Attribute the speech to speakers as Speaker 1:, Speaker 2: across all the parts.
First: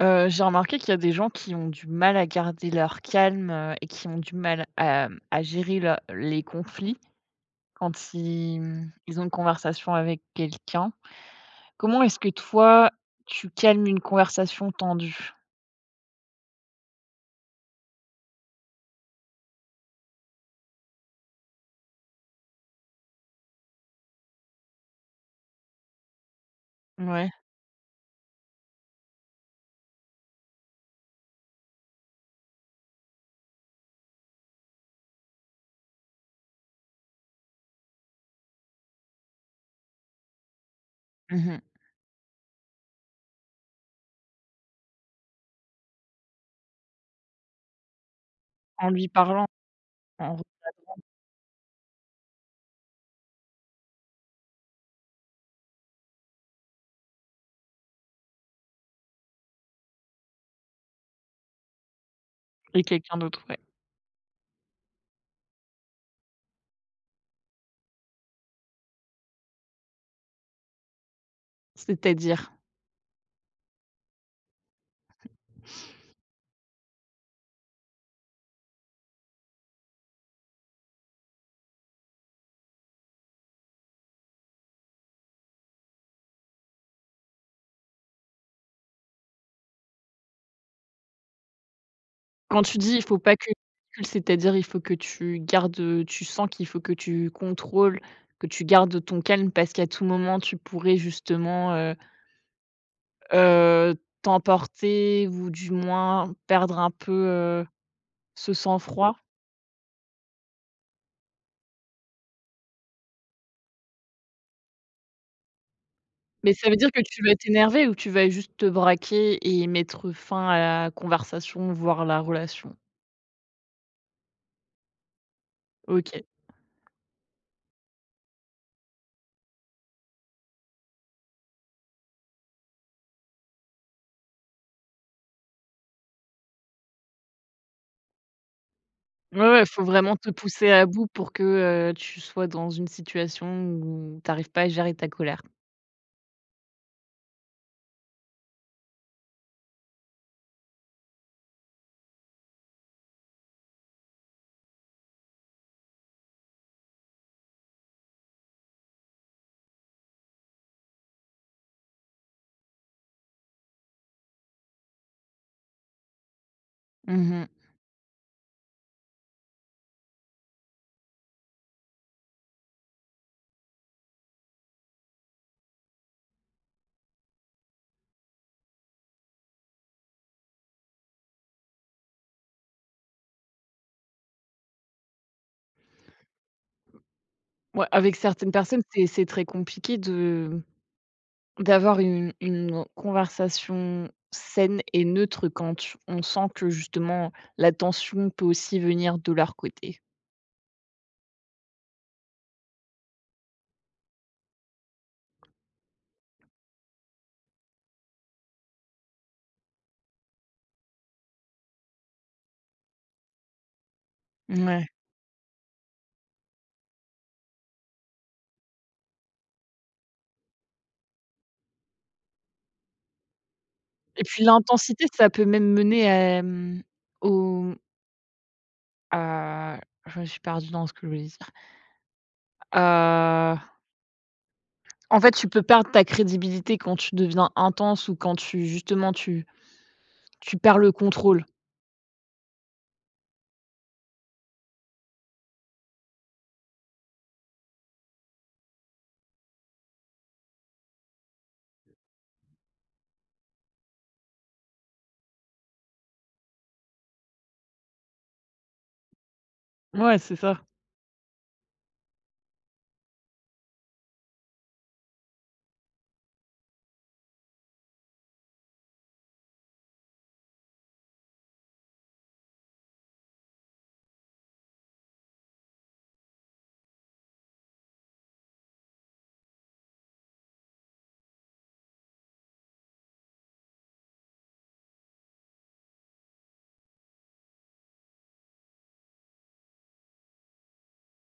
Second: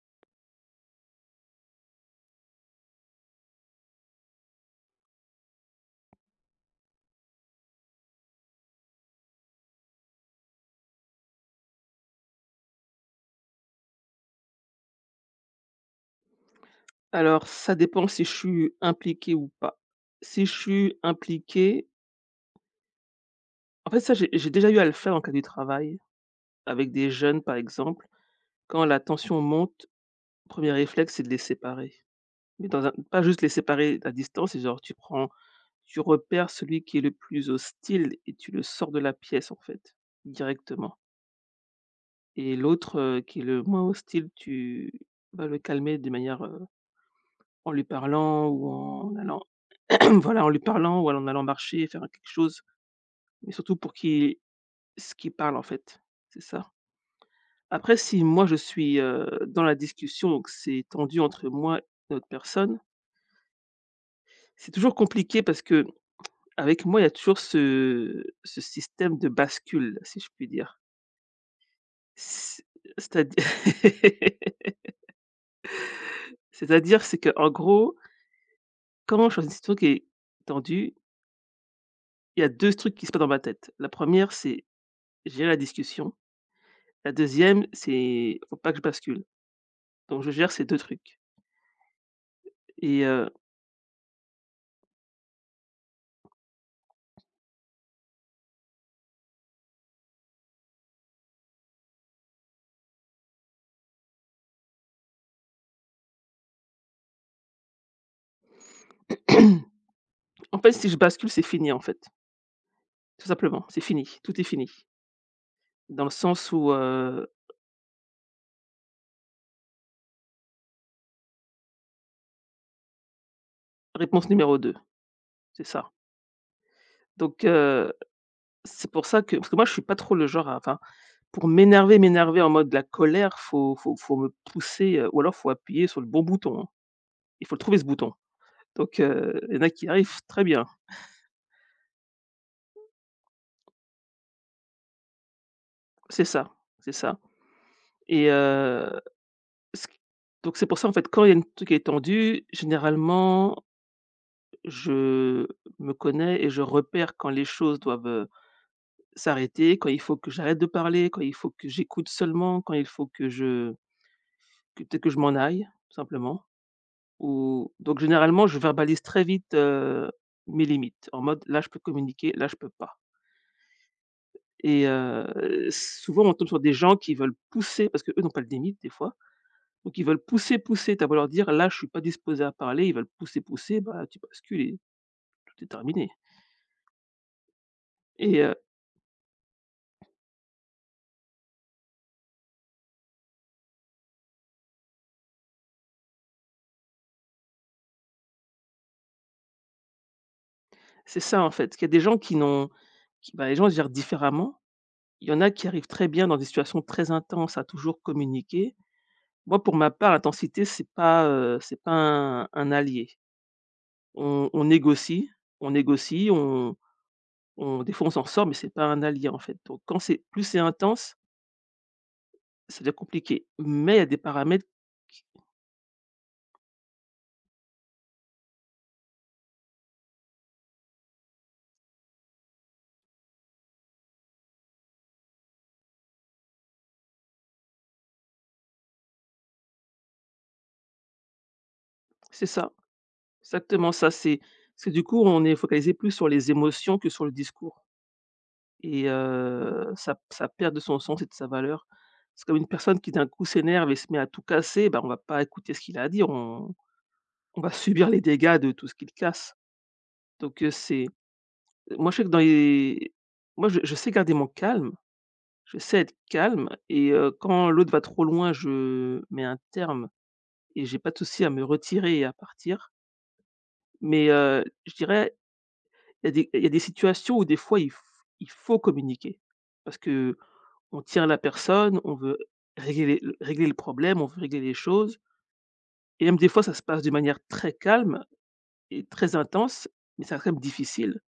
Speaker 1: J'ai remarqué qu'il y a des gens qui ont du mal à garder leur calme, et qui ont du mal à, à gérer le les conflits quand ils ont une conversation avec quelqu'un. Comment est-ce que toi, tu calmes une conversation tendue?
Speaker 2: Alors, ça dépend si je suis impliqué ou pas. Si je suis impliqué en fait, ça, j'ai déjà eu à le faire en cas du travail, avec des
Speaker 1: Ouais.
Speaker 2: jeunes, par exemple. Quand la tension monte, premier réflexe, c'est de les séparer. Mais dans un pas juste les séparer à distance, c'est genre tu repères celui qui est le plus hostile et tu le sors de la pièce, en fait, directement,
Speaker 1: Mmh.
Speaker 2: et l'autre, qui est le moins hostile, tu vas le calmer de manière, en lui parlant ou
Speaker 1: En lui
Speaker 2: en allant
Speaker 1: parlant, en
Speaker 2: voilà, en lui parlant ou en allant marcher, faire quelque chose. Mais surtout pour qu'il ce qu'il parle en fait, c'est ça. Après si moi je suis, dans la discussion, donc c'est tendu entre moi et l'autre personne,
Speaker 1: et quelqu'un d'autre, ouais.
Speaker 2: c'est toujours compliqué parce que avec moi il y a toujours ce système de bascule, si je puis dire.
Speaker 1: C'est-à-dire?
Speaker 2: C'est C'est-à-dire c'est-à-dire, c'est qu'en gros, quand je suis dans une situation qui est tendue, il y a 2 trucs qui se passent dans ma tête. La première, c'est gérer la discussion, la deuxième, c'est faut pas que je bascule. Donc je gère ces 2 trucs
Speaker 1: Quand tu dis: «Il
Speaker 2: et
Speaker 1: faut
Speaker 2: heu
Speaker 1: pas que» c'est-à-dire il faut que tu gardes, tu sens qu'il faut que tu contrôles, que tu gardes ton calme parce qu'à tout moment tu pourrais justement, Heu, t'emporter ou du moins perdre un peu, ce sang-froid?
Speaker 2: En fait, si je bascule, c'est fini, en fait, tout simplement, c'est fini, tout est fini. Dans le sens
Speaker 1: Mais ça
Speaker 2: où,
Speaker 1: veut dire que tu vas t'énerver ou tu vas juste te braquer et mettre fin à la conversation, voire la relation?
Speaker 2: réponse numéro 2, c'est ça.
Speaker 1: OK.
Speaker 2: Donc, c'est pour ça que parce que moi je suis pas trop le genre à enfin, pour m'énerver, m'énerver en mode de la colère, faut me pousser, ou alors faut appuyer sur le bon bouton, hein. Il faut le trouver, ce bouton. Donc,
Speaker 1: Ouais,
Speaker 2: il y en
Speaker 1: ouais,
Speaker 2: a
Speaker 1: faut
Speaker 2: qui
Speaker 1: vraiment
Speaker 2: arrivent
Speaker 1: te
Speaker 2: très bien.
Speaker 1: pousser à bout pour que, tu sois dans une situation où t'arrives pas à gérer ta colère.
Speaker 2: C'est ça, c'est ça et ce q donc c'est pour ça, en fait, quand il y a une truc qui est tendu, généralement, je me connais et je repère quand les choses doivent, s'arrêter, quand il faut que j'arrête de parler, quand il faut que j'écoute seulement, quand il faut que peut-être que je m'en aille, tout simplement.
Speaker 1: Mmh.
Speaker 2: Ou donc généralement, je verbalise très vite, mes limites en mode: «Là, je peux communiquer, là, je peux pas». Et souvent on tombe sur des gens qui veulent pousser parce qu'eux n'ont pas de limite des fois, donc ils veulent pousser, pousser, tu as beau leur dire: «Là, je suis pas disposé à parler», ils veulent pousser, pousser, bah, tu bascules et tout est terminé,
Speaker 1: Ouais, avec
Speaker 2: et
Speaker 1: certaines personnes, c'est très compliqué de d'avoir une conversation saine et neutre quand tu on sent que justement la tension peut aussi venir de leur côté.
Speaker 2: c'est ça en fait, qu'il y a des gens qui bah, les gens gèrent différemment. Il y en a qui arrivent très bien dans des situations très intenses à toujours communiquer. Moi, pour ma part, l'intensité, c'est pas un allié. On
Speaker 1: Ouais.
Speaker 2: négocie, on négocie, on des fois, on s'en sort, mais c'est pas un allié, en fait. Donc quand c'est plus c'est intense, ça devient compliqué. Mais il y a des
Speaker 1: Et puis
Speaker 2: paramètres
Speaker 1: l'intensité,
Speaker 2: qui...
Speaker 1: ça peut même mener à, au à je me suis perdue dans ce que je voulais dire. Heu, En fait, tu peux perdre ta crédibilité quand tu deviens intense ou quand tu justement tu perds le contrôle.
Speaker 2: C'est ça, exactement ça. C'est parce que du coup, on est focalisé plus sur les émotions que sur le discours et ça ça perd de son sens et de sa valeur. C'est comme une personne qui d'un coup s'énerve et se met à tout casser, bah, on va pas écouter ce qu'il a à dire, on va subir les dégâts de tout ce qu'il casse.
Speaker 1: Ouais, c'est ça.
Speaker 2: Donc c'est moi je sais que dans les moi je sais garder mon calme, je sais être calme et quand l'autre va trop loin, je mets un terme et j'ai pas de souci à me retirer et à partir. Mais je dirais... il y a des situations où des fois, il faut communiquer parce que on tient la personne, on veut régler le problème, on veut régler les choses et même des fois, ça se passe de manière très calme et très intense, mais c'est quand même difficile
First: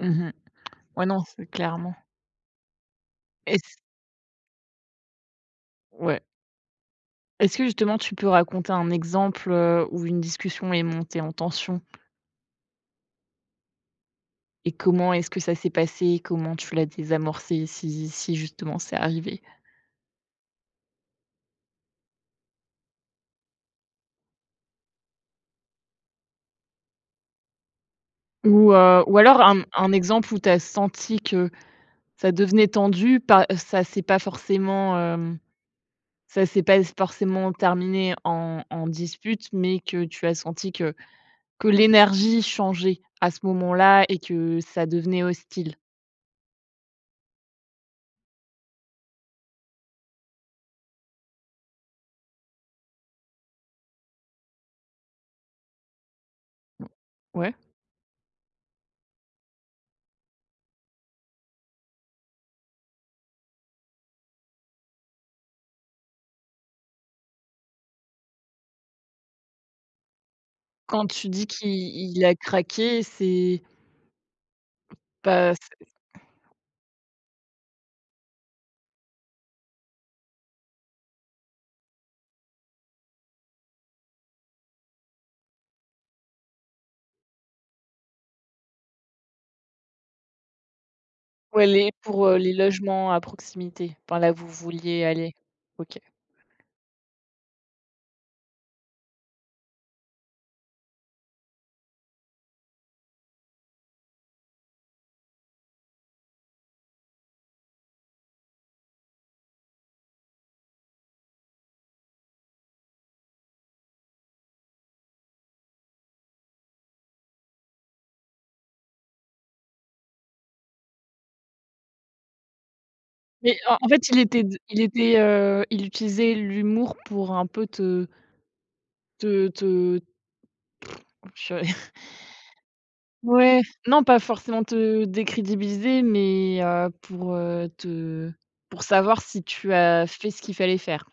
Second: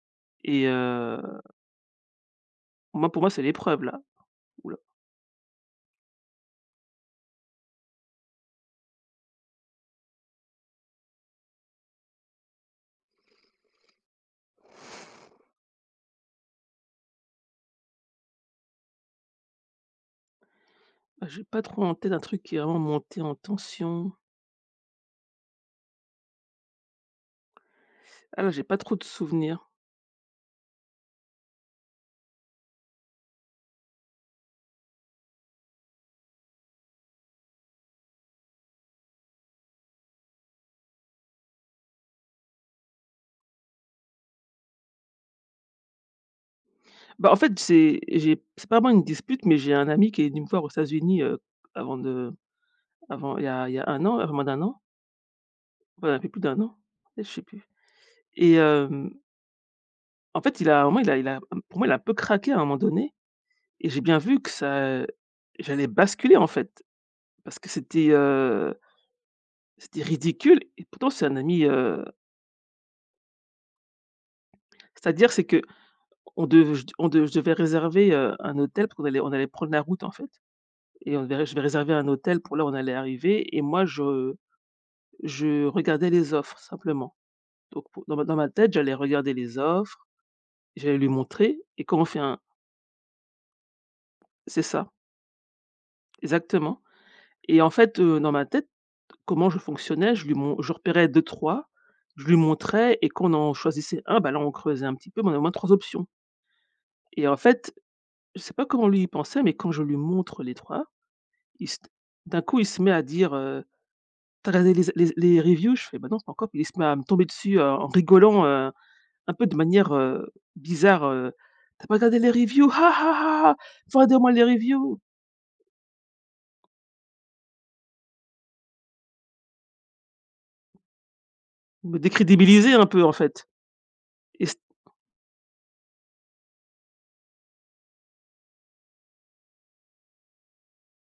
Speaker 1: Mmh.
Speaker 2: et
Speaker 1: Ouais, non, c'est clairement
Speaker 2: moi, pour moi, c'est
Speaker 1: et c
Speaker 2: l'épreuve là. Ouh là,
Speaker 1: ouais. Est-ce que justement tu peux raconter un exemple, où une discussion est montée en tension? Et comment est-ce que ça s'est passé? Comment tu l'as désamorcé si si justement c'est arrivé?
Speaker 2: j'ai pas trop en tête un truc qui est vraiment monté en tension. Ah là, j'ai pas trop de
Speaker 1: Ou alors un
Speaker 2: souvenirs.
Speaker 1: exemple où tu as senti que ça devenait tendu, pas ça s'est pas forcément, ça s'est pas forcément terminé en en dispute, mais que tu as senti que l'énergie changeait à ce moment-là et que ça devenait hostile?
Speaker 2: Bah, en fait, c'est j'ai c'est pas vraiment une dispute, mais j'ai un ami qui est venu me voir aux États-Unis, avant de avant, il y a un an, un peu moins d'1 an. Ouais, un peu plus d'un an, je sais
Speaker 1: Ouais.
Speaker 2: plus. Et en fait, il a vraiment il a pour moi, il a un peu craqué à un moment donné et j'ai bien vu que ça j'allais basculer, en fait, parce que c'était, c'était ridicule, et
Speaker 1: Quand
Speaker 2: pourtant c'est
Speaker 1: tu
Speaker 2: un
Speaker 1: dis
Speaker 2: ami,
Speaker 1: qu'il il a craqué, c'est
Speaker 2: c'est-à-dire, c'est
Speaker 1: pas.
Speaker 2: qu'on dev je on dev je devais réserver, un hôtel parce qu'on allait on allait prendre la route, en fait, et on devait je devais réserver un hôtel pour là où on allait arriver, et moi, je regardais les offres, simplement. Donc pour dans ma tête, j'allais regarder les offres, j'allais lui montrer
Speaker 1: Ouais,
Speaker 2: et
Speaker 1: les
Speaker 2: quand on fait
Speaker 1: pour,
Speaker 2: un...
Speaker 1: les logements à proximité, enfin là où vous
Speaker 2: c'est ça.
Speaker 1: vouliez aller. OK.
Speaker 2: Exactement. Et en fait, dans ma tête, comment je fonctionnais, je lui mon je repérais deux trois, je lui montrais et qu'on en choisissait un. Bah, là, on creusait un petit peu, mais on a au moins 3 options. Et en fait, je sais pas comment lui, il pensait, mais quand je lui montre les 3, il se d'un coup, il se met à dire, «Tu as regardé les a les les reviews?» Je fais: «Bah, non, pas encore». Il se met à me tomber dessus, en rigolant, un peu de manière, bizarre, «Tu as pas regardé les reviews? Ha, ha, ha, ha!
Speaker 1: Mais en
Speaker 2: Faut
Speaker 1: fait,
Speaker 2: regarder au moins les
Speaker 1: il
Speaker 2: reviews!»
Speaker 1: était, il utilisait l'humour pour un peu te te purée.
Speaker 2: Me décrédibiliser un peu, en fait.
Speaker 1: Ouais, non pas
Speaker 2: Et...
Speaker 1: forcément te décrédibiliser, mais pour, te pour savoir si tu as fait ce qu'il fallait faire.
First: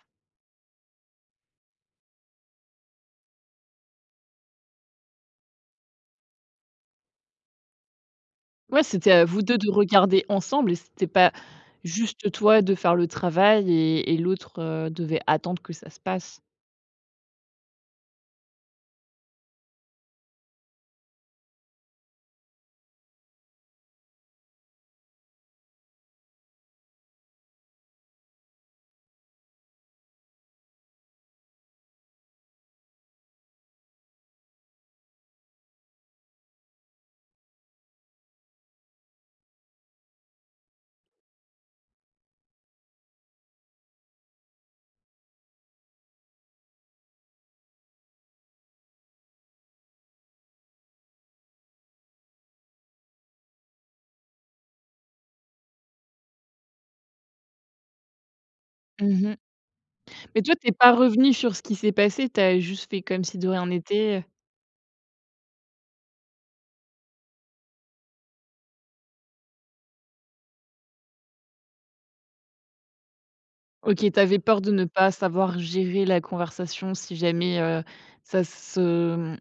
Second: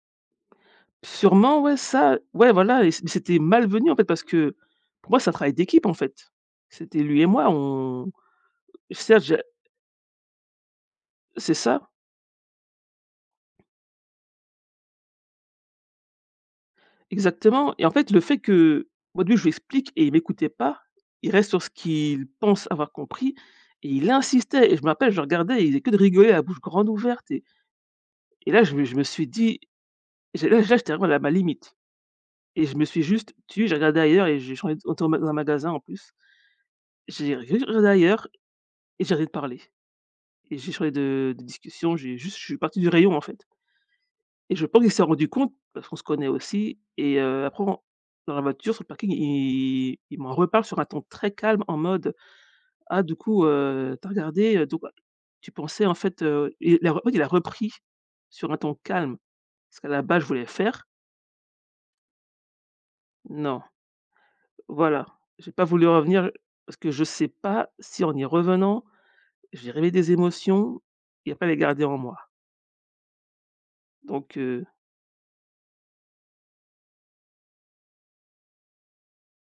Speaker 2: Sûrement, ouais, ça, ouais, voilà, et c'était malvenu, en fait, parce que pour moi, c'est un travail d'équipe, en fait. C'était lui et moi, on...
Speaker 1: Ouais, c'était
Speaker 2: certes,
Speaker 1: à
Speaker 2: je...
Speaker 1: vous 2 de regarder ensemble et c'était pas
Speaker 2: c'est ça,
Speaker 1: juste toi de faire le travail et l'autre, devait attendre que ça se passe.
Speaker 2: exactement. Et en fait, le fait que moi, lui, je lui explique et il m'écoutait pas, il reste sur ce qu'il pense avoir compris et il insistait, et je me rappelle, je le regardais et il faisait que de rigoler à la bouche grande ouverte, et là, je me suis dit j'ai là, j'étais vraiment à ma limite, et je me suis juste tu j'ai regardé ailleurs et j'ai changé de- dans un magasin, en plus. J'ai regardé ailleurs et j'ai arrêté de parler. Et j'ai changé de discussion, j'ai juste je suis parti du rayon, en fait, et je pense qu'il s'est rendu compte parce qu'on se connaît aussi, et après on... dans la voiture, sur le parking, il m'en reparle sur un ton très calme en mode: «Ah, du coup, tu as regardé, donc ah, tu pensais en fait, et il a en fait, il a repris sur un ton calme
Speaker 1: Mmh.
Speaker 2: ce qu'à la base je
Speaker 1: Mais
Speaker 2: voulais
Speaker 1: toi, t'es
Speaker 2: faire.
Speaker 1: pas revenu sur ce qui s'est passé? T'as juste fait comme si de
Speaker 2: Non,
Speaker 1: rien n'était.
Speaker 2: voilà, j'ai pas voulu revenir parce que je sais pas si en y revenant, j'ai réveillé des émotions et après les garder en moi.
Speaker 1: OK,
Speaker 2: Donc
Speaker 1: t'avais peur de ne pas savoir gérer la conversation si jamais, ça se, mmh,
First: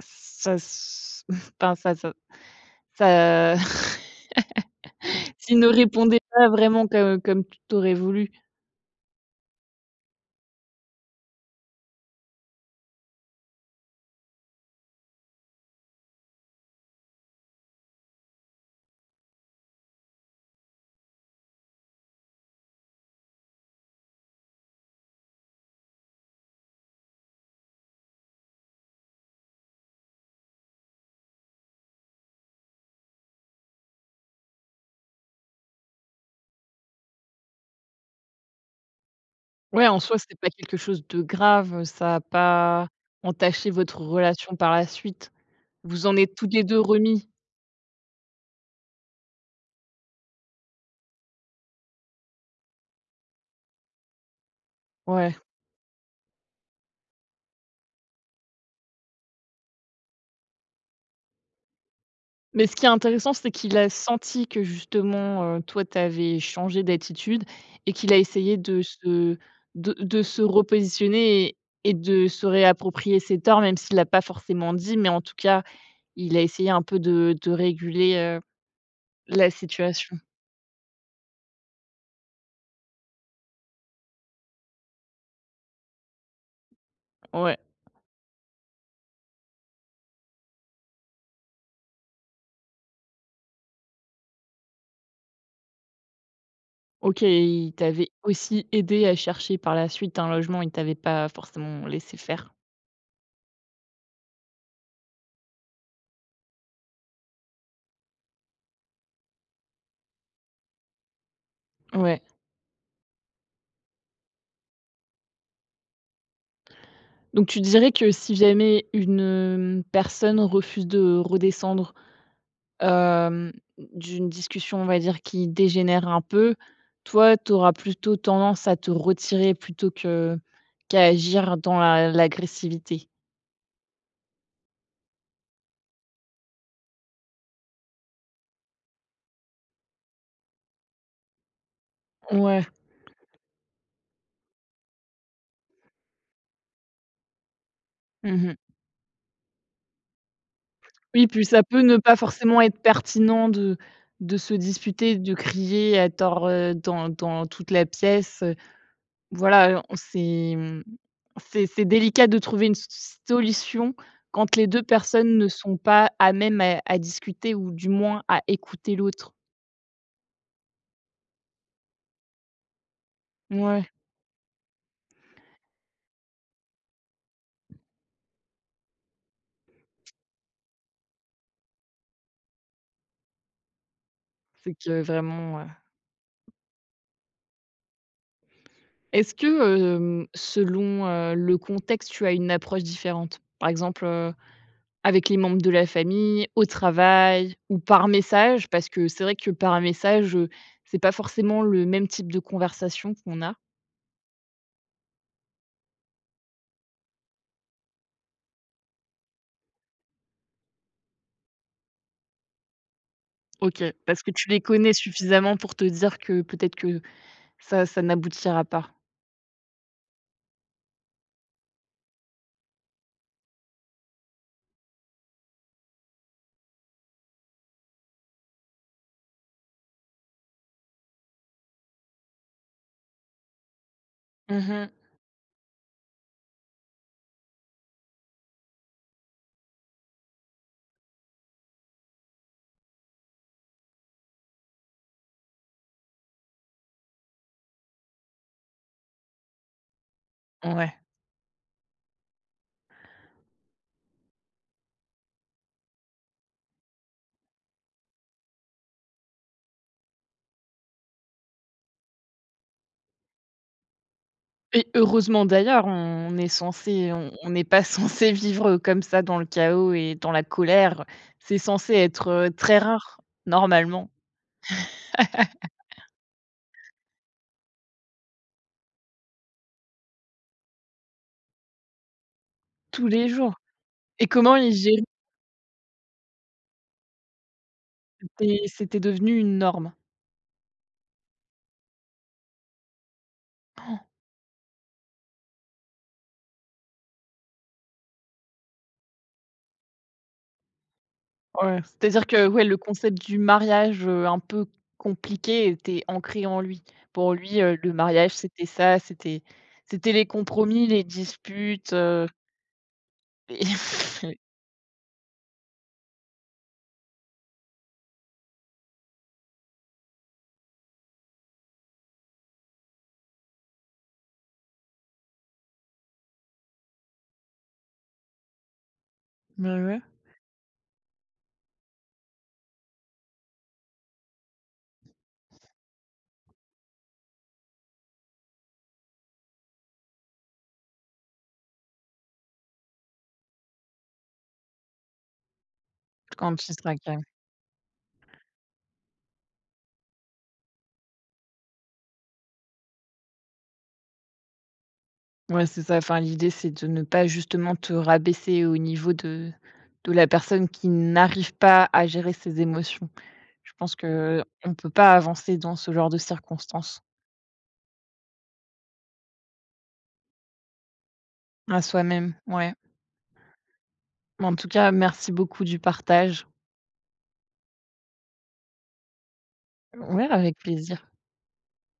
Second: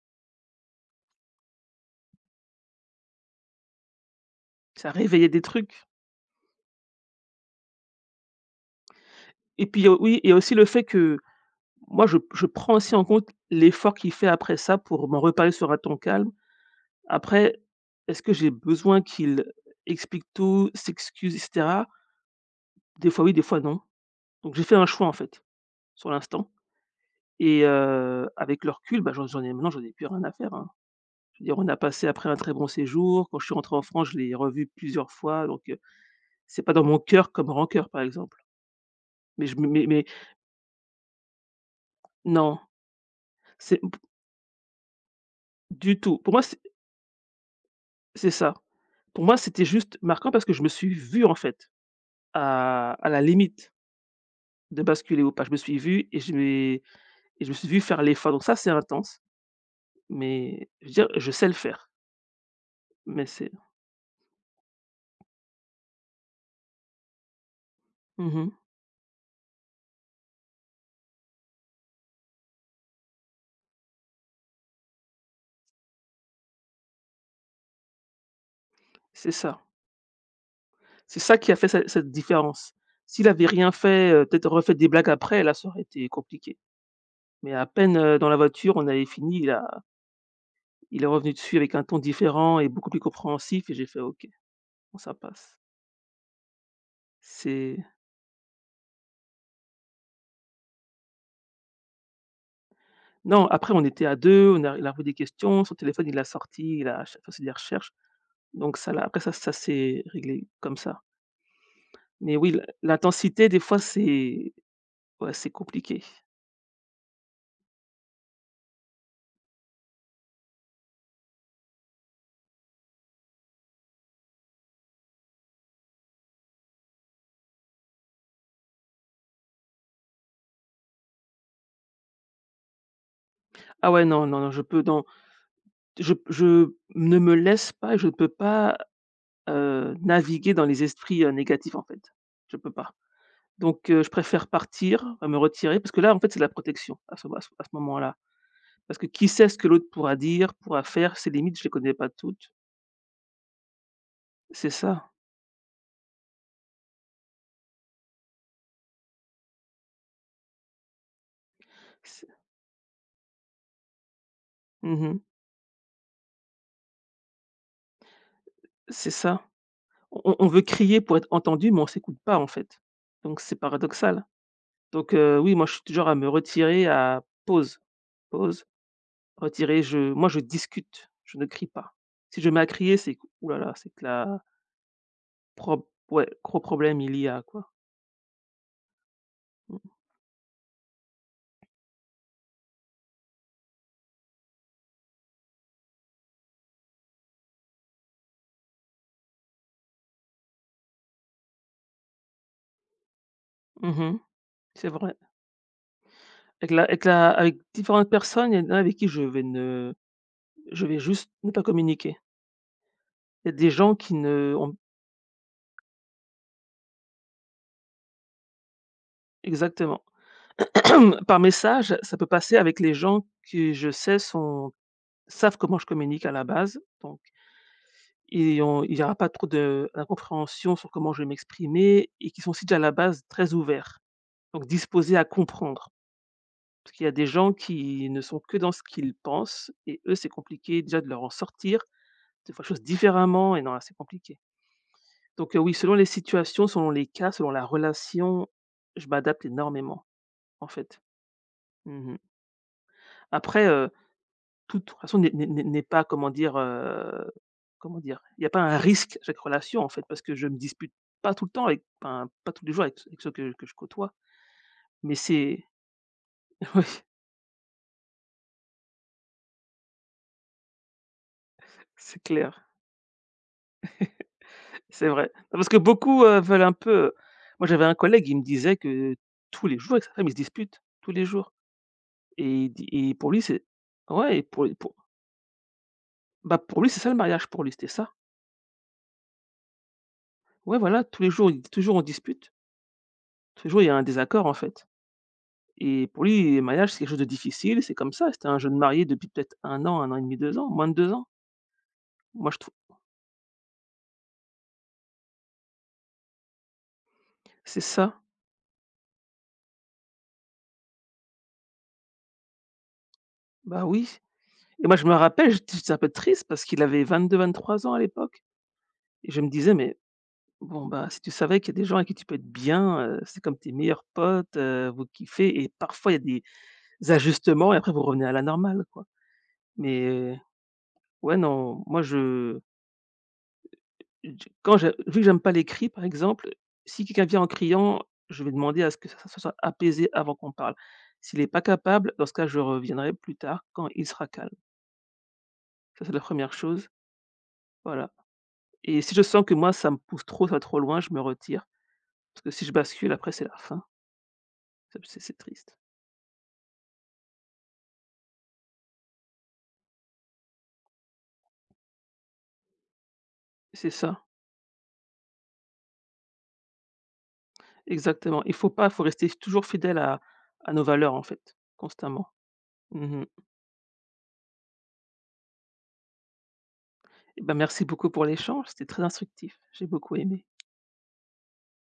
Speaker 1: ça s enfin ça ça
Speaker 2: ça réveillait des
Speaker 1: s'il ne
Speaker 2: trucs.
Speaker 1: répondait pas vraiment comme tu aurais voulu.
Speaker 2: Et puis, il y a oui, il y a aussi le fait que moi, je prends aussi en compte l'effort qu'il fait après ça pour m'en reparler sur un ton calme. Après, est-ce que j'ai besoin qu'il explique tout, s'excuse et cetera? Des fois oui, des fois non. Donc j'ai fait un choix, en fait, sur l'instant, et avec le recul, bah, j'en ai maintenant, j'en ai plus rien à faire, hein. Je veux dire, on a passé après un très bon séjour. Quand je suis rentré en France, je l'ai revu plusieurs fois, donc c'est pas dans mon cœur comme rancœur, par exemple. Mais je me
Speaker 1: Ouais, en
Speaker 2: mais
Speaker 1: soi, c'est pas quelque chose de grave, ça a
Speaker 2: non,
Speaker 1: pas entaché
Speaker 2: c'est
Speaker 1: votre relation par la suite.
Speaker 2: du
Speaker 1: Vous en
Speaker 2: tout. Pour
Speaker 1: êtes
Speaker 2: moi,
Speaker 1: tous
Speaker 2: c'est...
Speaker 1: les 2 remis.
Speaker 2: C'est ça. Pour moi, c'était juste marquant parce que je me suis vu, en fait, à la limite de basculer ou
Speaker 1: Ouais.
Speaker 2: pas. Je me suis vu et je m'ai et je me suis vu faire l'effort. Donc ça, c'est intense, mais je veux dire, je sais le faire.
Speaker 1: Mais ce qui est
Speaker 2: Mais
Speaker 1: intéressant, c'est
Speaker 2: c'est
Speaker 1: qu'il a senti que justement, toi, tu avais changé d'attitude et qu'il a
Speaker 2: mmh
Speaker 1: essayé de se repositionner et de se réapproprier ses torts, même s'il l'a pas forcément dit, mais en tout cas, il a essayé un peu de réguler,
Speaker 2: c'est
Speaker 1: la
Speaker 2: ça.
Speaker 1: situation.
Speaker 2: C'est ça qui a fait cette différence. S'il avait rien fait, peut-être refait des blagues après, là, ça aurait été compliqué. Mais
Speaker 1: Ouais.
Speaker 2: à peine, dans la voiture, on avait fini, il est revenu dessus avec un ton différent et beaucoup plus compréhensif, et j'ai fait: «OK, bon ça passe».
Speaker 1: OK, il
Speaker 2: C'est...
Speaker 1: t'avait aussi aidé à chercher par la suite un logement, il t'avait pas forcément laissé faire?
Speaker 2: Non, après on était à 2, on a il a posé des questions, son téléphone il l'a sorti, il a ch fait des recherches, donc ça l'a après ça ça s'est réglé comme ça.
Speaker 1: Ouais.
Speaker 2: Mais oui, l'intensité des fois c'est... ouais, c'est compliqué.
Speaker 1: Donc tu dirais que si jamais une, personne refuse de redescendre, hem, d'une discussion, on va dire, qui dégénère un peu, toi, tu auras plutôt tendance à te retirer plutôt que qu'à agir dans la l'agressivité?
Speaker 2: Ah ouais, non, non, non, je peux non, je ne me laisse pas et je ne peux pas, naviguer dans les esprits, négatifs, en fait. Je
Speaker 1: Ouais.
Speaker 2: peux pas. Donc je préfère partir, me retirer parce que là, en fait, c'est de la protection à ce moment-là.
Speaker 1: Mmh.
Speaker 2: Parce que qui sait ce que l'autre pourra dire, pourra faire?
Speaker 1: Oui,
Speaker 2: Ses
Speaker 1: puis
Speaker 2: limites,
Speaker 1: ça
Speaker 2: je les
Speaker 1: peut
Speaker 2: connais
Speaker 1: ne
Speaker 2: pas
Speaker 1: pas
Speaker 2: toutes.
Speaker 1: forcément être pertinent de se
Speaker 2: C'est ça.
Speaker 1: disputer, de crier à tort, dans toute la pièce, voilà, on c'est, mmh, c'est
Speaker 2: C'est
Speaker 1: délicat de trouver une s solution quand les deux
Speaker 2: mmh mh.
Speaker 1: personnes ne sont pas à même à discuter ou du moins à écouter
Speaker 2: C'est
Speaker 1: l'autre.
Speaker 2: ça. On veut crier pour être entendu, mais on s'écoute pas, en fait. Donc c'est
Speaker 1: Ouais,
Speaker 2: paradoxal. Donc oui, moi, je suis du genre à me retirer, à pause, pause, retirer, je moi, je discute, je ne crie pas. Si je mets à crier, c'est que, ouh là là, c'est que la
Speaker 1: c'est que vraiment, heu.
Speaker 2: prob ouais, gros problème, il y a, quoi.
Speaker 1: Est-ce
Speaker 2: Mmh.
Speaker 1: que, selon, le contexte, tu as une approche différente? Par exemple, avec les membres de la famille, au travail ou par message, parce que c'est vrai que par message, c'est pas forcément le même type de conversation qu'on a.
Speaker 2: Mmh mh. C'est vrai. Avec différentes personnes, il y en a avec qui je vais juste ne pas communiquer. Il y a des
Speaker 1: OK,
Speaker 2: gens qui
Speaker 1: parce que tu
Speaker 2: ne
Speaker 1: les
Speaker 2: ont
Speaker 1: connais suffisamment pour te dire que peut-être que ça n'aboutira pas.
Speaker 2: exactement. Par message, ça peut passer avec les gens qui, je sais, sont savent comment je communique à la base, donc et on il y aura pas trop de d'incompréhension sur comment je vais m'exprimer et qui sont aussi déjà à la base très ouverts, donc
Speaker 1: Mmh.
Speaker 2: disposés à comprendre. Parce qu'il y a des gens qui ne sont que dans ce qu'ils pensent et eux, c'est compliqué déjà de leur en sortir, de faire les choses différemment et non là, c'est compliqué. Donc oui, selon les situations, selon les cas, selon la relation, je m'adapte énormément, en
Speaker 1: Ouais.
Speaker 2: fait. Mmh. Après, toute relation n'est pas comment dire, comment dire? Il n'y a pas un risque à chaque relation en fait, parce que je me dispute pas tout le temps avec enfin, pas tous les jours avec ceux que je côtoie,
Speaker 1: Et
Speaker 2: mais
Speaker 1: heureusement
Speaker 2: c'est
Speaker 1: d'ailleurs, on est
Speaker 2: oui,
Speaker 1: censé on n'est pas censé vivre comme ça dans le chaos et dans la colère. C'est censé
Speaker 2: c'est
Speaker 1: être,
Speaker 2: clair,
Speaker 1: très rare, normalement,
Speaker 2: c'est vrai. Parce que beaucoup, veulent un peu, moi j'avais un collègue, il me disait que tous les jours avec sa femme, il se dispute, tous les jours et il dit
Speaker 1: tous
Speaker 2: et
Speaker 1: les
Speaker 2: pour lui
Speaker 1: jours.
Speaker 2: c'est
Speaker 1: Et
Speaker 2: ouais et
Speaker 1: comment
Speaker 2: pour
Speaker 1: ils
Speaker 2: pour
Speaker 1: gèrent?
Speaker 2: bah, pour lui c'est ça le mariage, pour lui, c'était ça.
Speaker 1: C'était c'était devenu une norme.
Speaker 2: Ouais voilà, tous les jours, il dit toujours on dispute, tous les jours il y a un désaccord en fait. Et pour lui, le mariage, c'est quelque chose de difficile, c'est comme ça. C'était un jeune marié depuis peut-être un an et demi, deux ans, moins de 2 ans.
Speaker 1: Ouais, c'est-à-dire que,
Speaker 2: Moi, je
Speaker 1: ouais,
Speaker 2: trouve
Speaker 1: le concept du mariage, un peu compliqué était ancré en lui. Pour lui,
Speaker 2: c'est
Speaker 1: le
Speaker 2: ça,
Speaker 1: mariage, c'était ça, c'était c'était les compromis, les disputes, et
Speaker 2: bah, oui et moi, je me rappelle, j'étais un peu triste parce qu'il avait 22-23 ans à l'époque et je me disais: «Mais bon, bah, si tu savais qu'il y a des gens avec qui tu peux être bien, c'est comme tes meilleurs potes, vous kiffez et parfois il y a des ajustements et après vous revenez à la normale, quoi».
Speaker 1: Bah, ouais.
Speaker 2: Mais ouais, non, moi je J quand je vu que j'aime pas les cris, par exemple, si quelqu'un vient en criant, je vais demander à ce que ça soit apaisé avant qu'on parle. S'il n'est pas capable, dans ce cas, je reviendrai plus tard quand il sera calme. Ça, c'est la première
Speaker 1: Quand tu
Speaker 2: chose,
Speaker 1: seras calme.
Speaker 2: voilà et si je sens que moi, ça me pousse trop, ça va trop loin, je me retire parce que si je bascule, après, c'est la fin. C'est
Speaker 1: Ouais,
Speaker 2: triste.
Speaker 1: c'est ça, enfin, l'idée, c'est de ne pas justement te rabaisser au niveau de la personne qui n'arrive pas à gérer ses émotions. Je
Speaker 2: C'est
Speaker 1: pense
Speaker 2: ça,
Speaker 1: que on peut pas avancer dans ce genre de circonstances,
Speaker 2: exactement. Il faut pas, faut rester toujours fidèle à nos valeurs, en fait,
Speaker 1: à
Speaker 2: constamment.
Speaker 1: soi-même, ouais.
Speaker 2: Mmh mh.
Speaker 1: En tout cas, merci beaucoup du partage.
Speaker 2: Et bah, merci beaucoup pour l'échange, c'était très instructif. J'ai beaucoup
Speaker 1: Ouais,
Speaker 2: aimé.
Speaker 1: avec plaisir.